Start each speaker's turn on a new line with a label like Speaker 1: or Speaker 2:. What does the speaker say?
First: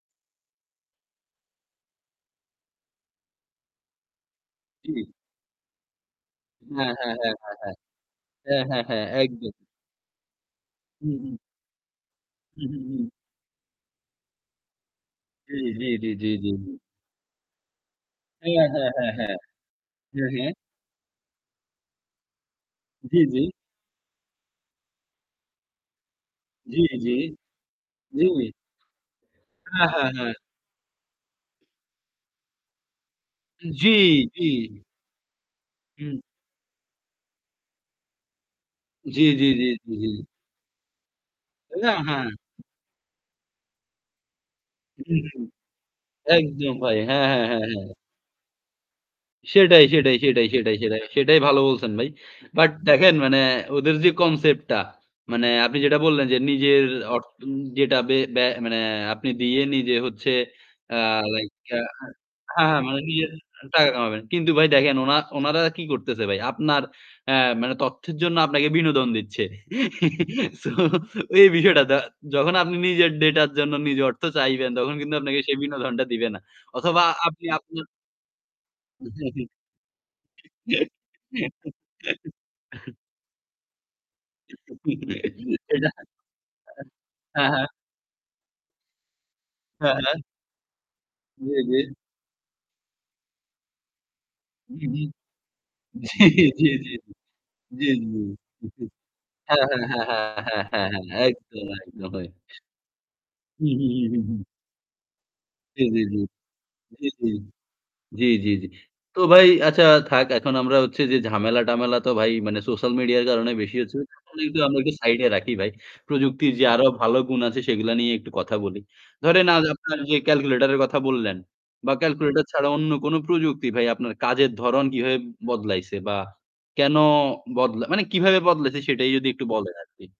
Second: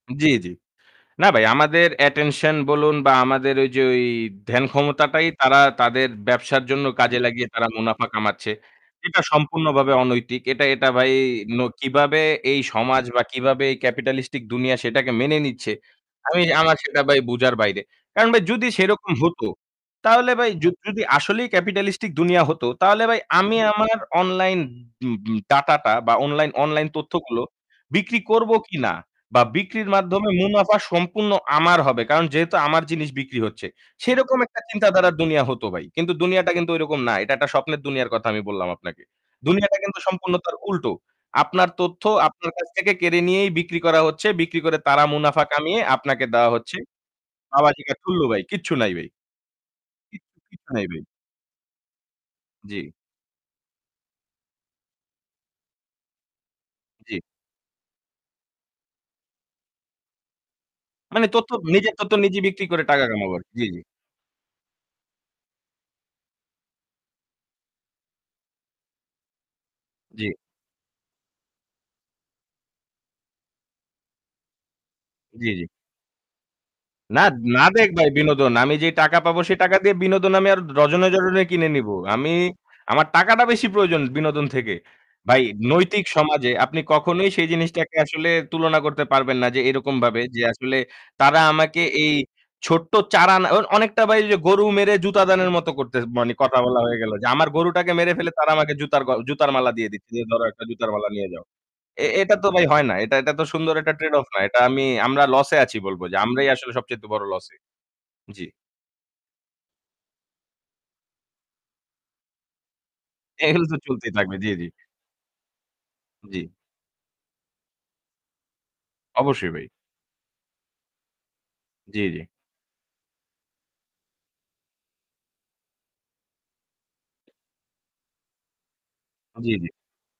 Speaker 1: জ্বী, জ্বী। না ভাই আমাদের অ্যাটেনশন বলুন বা আমাদের ঐযে ঐ ধ্যান
Speaker 2: জ্বী।
Speaker 1: ক্ষমতাটাই তারা তাদের ব্যবসার জন্য
Speaker 2: হ্যাঁ, হ্যাঁ,
Speaker 1: কাজে
Speaker 2: হ্যাঁ,
Speaker 1: লাগিয়ে
Speaker 2: হ্যাঁ,
Speaker 1: তারা মুনাফা কামাচ্ছে।
Speaker 2: হ্যাঁ। হ্যাঁ, হ্যাঁ,
Speaker 1: এটা
Speaker 2: হ্যাঁ একদম।
Speaker 1: সম্পূর্ণভাবে অনৈতিক। এটা, এটা ভাই
Speaker 2: হুম, হুম।
Speaker 1: ন কিভাবে এই
Speaker 2: হুম, হুম,
Speaker 1: সমাজ
Speaker 2: হুম।
Speaker 1: বা কিভাবে এই ক্যাপিটালিস্টিক দুনিয়া সেটাকে মেনে
Speaker 2: জ্বী,
Speaker 1: নিচ্ছে।
Speaker 2: জ্বী, জ্বী, জ্বী,
Speaker 1: আমি
Speaker 2: জ্বী, জ্বী।
Speaker 1: আমার সেটা ভাই বোঝার বাইরে। কারণ ভাই
Speaker 2: হ্যাঁ,
Speaker 1: যদি
Speaker 2: হ্যাঁ, হ্যাঁ,
Speaker 1: সেরকম
Speaker 2: হ্যাঁ।
Speaker 1: হতো
Speaker 2: হ্যাঁ,
Speaker 1: তাহলে ভাই
Speaker 2: হ্যাঁ।
Speaker 1: যু যদি আসলেই ক্যাপিটালিস্টিক দুনিয়া হত তাহলে
Speaker 2: জ্বী,
Speaker 1: ভাই
Speaker 2: জ্বী।
Speaker 1: আমি আমার অনলাইন উম উম ডাটা টা বা অনলাইন
Speaker 2: জ্বী,
Speaker 1: অনলাইন
Speaker 2: জ্বী।
Speaker 1: তথ্যগুলো বিক্রি
Speaker 2: জ্বী।
Speaker 1: করব কিনা বা
Speaker 2: হ্যাঁ,
Speaker 1: বিক্রির
Speaker 2: হ্যাঁ,
Speaker 1: মাধ্যমে
Speaker 2: হ্যাঁ।
Speaker 1: মুনাফা সম্পূর্ণ আমার হবে। কারণ যেহেতু আমার জিনিস বিক্রি হচ্ছে
Speaker 2: জ্বী,
Speaker 1: সেরকম
Speaker 2: জ্বী।
Speaker 1: একটা চিন্তা ধারার দুনিয়া হতো ভাই। কিন্তু
Speaker 2: হুম।
Speaker 1: দুনিয়াটা কিন্তু ঐরকম না। এটা একটা স্বপ্নের দুনিয়ার কথা আমি বললাম আপনাকে।
Speaker 2: জ্বী, জ্বী, জ্বী,
Speaker 1: দুনিয়াটা
Speaker 2: জ্বী,
Speaker 1: কিন্তু
Speaker 2: জ্বী।
Speaker 1: সম্পূর্ণ তার উল্টো। আপনার
Speaker 2: না
Speaker 1: তথ্য
Speaker 2: হ্যাঁ।
Speaker 1: আপনার কাছ থেকে কেড়ে নিয়েই বিক্রি করা হচ্ছে। বিক্রি করে তারা
Speaker 2: হুম, হুম।
Speaker 1: মুনাফা কামিয়ে আপনাকে দেওয়া
Speaker 2: একদম
Speaker 1: হচ্ছে।
Speaker 2: ভাই। হ্যাঁ, হ্যাঁ, হ্যাঁ, হ্যাঁ।
Speaker 1: [unintelligible] ভাই কিচ্ছু নাই ভাই।
Speaker 2: সেটাই, সেটাই,
Speaker 1: কিচ্ছু
Speaker 2: সেটাই,
Speaker 1: কিচ্ছু
Speaker 2: সেটাই,
Speaker 1: নাই ভাই।
Speaker 2: সেটাই, সেটাই ভালো বলছেন ভাই। বাট
Speaker 1: জ্বি।
Speaker 2: দেখেন মানে ওদের যে কনসেপ্টটা মানে আপনি যেটা বললেন যে নিজের
Speaker 1: জ্বী।
Speaker 2: অর্থন যেটা বে ব্য মানে আপনি দিয়ে নিজে হচ্ছে আ
Speaker 1: মানে
Speaker 2: লাইক
Speaker 1: তথ্য
Speaker 2: ইয়া
Speaker 1: নিজের
Speaker 2: হ্যাঁ,
Speaker 1: তথ্য নিজেই বিক্রি
Speaker 2: হ্যাঁ
Speaker 1: করে
Speaker 2: মানে
Speaker 1: টাকা
Speaker 2: নিজের
Speaker 1: কামাবো আরকি। জী, জী।
Speaker 2: টাকা কামাবেন। কিন্তু ভাই দেখেন ওনা ওনারা কি করতেছে ভাই? আপনার এ মানে তথ্যের জন্য আপনাকে বিনোদন দিচ্ছে।
Speaker 1: জ্বি।
Speaker 2: সো এই বিষয়টা য যখন আপনি নিজের ডাটার জন্য নিজের অর্থ চাইবেন তখন কিন্তু আপনাকে
Speaker 1: জ্বী,
Speaker 2: সেই
Speaker 1: জ্বী।
Speaker 2: বিনোদনটা দিবে না। অথবা
Speaker 1: না,
Speaker 2: আপনি
Speaker 1: না
Speaker 2: আপনার
Speaker 1: দেক ভাই বিনোদন। আমি যেই টাকা পাবো সেই টাকা দিয়ে বিনোদন আমি আর ডজনে, ডজনে কিনে নিবো। আমি আমার টাকাটা বেশি প্রয়োজন বিনোদন থেকে। ভাই
Speaker 2: এটা
Speaker 1: নৈতিক সমাজে আপনি কখনোই সেই
Speaker 2: হ্যাঁ, হ্যাঁ।
Speaker 1: জিনিসটাকে আসলে তুলনা করতে পারবেন না যে এরকম
Speaker 2: হ্যাঁ, হ্যাঁ।
Speaker 1: ভাবে যে আসলে তারা
Speaker 2: জ্বী, জ্বী।
Speaker 1: আমাকে এই ছোট্ট চারানা অর অনেকটা ভাই ওইযে গরু
Speaker 2: হুম,
Speaker 1: মেরে
Speaker 2: হুম।
Speaker 1: জুতা দানের মতো করতে মানে
Speaker 2: জ্বী,
Speaker 1: কথা
Speaker 2: জ্বী,
Speaker 1: বলা হয়ে গেল। যে আমার গরুটাকে
Speaker 2: জ্বী,
Speaker 1: মেরে ফেলে তারা
Speaker 2: জ্বী,
Speaker 1: আমাকে
Speaker 2: জ্বী।
Speaker 1: জুতার গ জুতার
Speaker 2: হ্যাঁ,
Speaker 1: মালা
Speaker 2: হ্যাঁ,
Speaker 1: দিয়ে
Speaker 2: হ্যাঁ,
Speaker 1: দিচ্ছে। যে
Speaker 2: হ্যাঁ,
Speaker 1: ধরো একটা
Speaker 2: হ্যাঁ, হ্যাঁ,
Speaker 1: জুতার মালা
Speaker 2: হ্যাঁ,
Speaker 1: নিয়ে যাও।
Speaker 2: একদম,
Speaker 1: এ
Speaker 2: একদম ভাই।
Speaker 1: এটা তো ভাই হয় না। এটা, এটা তো
Speaker 2: হুম,
Speaker 1: সুন্দর
Speaker 2: হুম,
Speaker 1: একটা
Speaker 2: হুম,
Speaker 1: ট্রেড
Speaker 2: হুম,
Speaker 1: অফ না।
Speaker 2: হুম।
Speaker 1: এটা আমি আমরা লস এ আছি
Speaker 2: জ্বী, জ্বী,
Speaker 1: বলবো যে
Speaker 2: জ্বী।
Speaker 1: আমরাই আসলে সবচাইতে
Speaker 2: জ্বী,
Speaker 1: বড়
Speaker 2: জ্বী, জ্বী।
Speaker 1: লসে।
Speaker 2: জ্বী,
Speaker 1: জি।
Speaker 2: জ্বী, জ্বী। তো ভাই আচ্ছা থাক এখন আমরা হচ্ছে যে ঝামেলা-টামেলা তো ভাই মানে সোশ্যাল মিডিয়ার কারণে
Speaker 1: এগুলো তো
Speaker 2: বেশি হচ্ছে।
Speaker 1: চলতেই থাকবে, জ্বী, জ্বী।
Speaker 2: [unintelligible] আমরা একটু সাইড এ রাখি ভাই।
Speaker 1: জ্বী।
Speaker 2: প্রযুক্তির যে আরো ভালো গুণ আছে সেগুলা নিয়ে একটু কথা বলি। ধরেন
Speaker 1: অবশ্যই
Speaker 2: আজ
Speaker 1: ভাই।
Speaker 2: আপনার যে ক্যালকুলেটর এর কথা বললেন বা
Speaker 1: জ্বী, জ্বী।
Speaker 2: ক্যালকুলেটর ছাড়া অন্য কোনো প্রযুক্তি ভাই আপনার কাজের ধরন কীভাবে বদলাইছে বা কেনো বদলা মানে কিভাবে বদলাইছে সেটাই যদি একটু
Speaker 1: জ্বী, জ্বী।
Speaker 2: বলেন আরকি।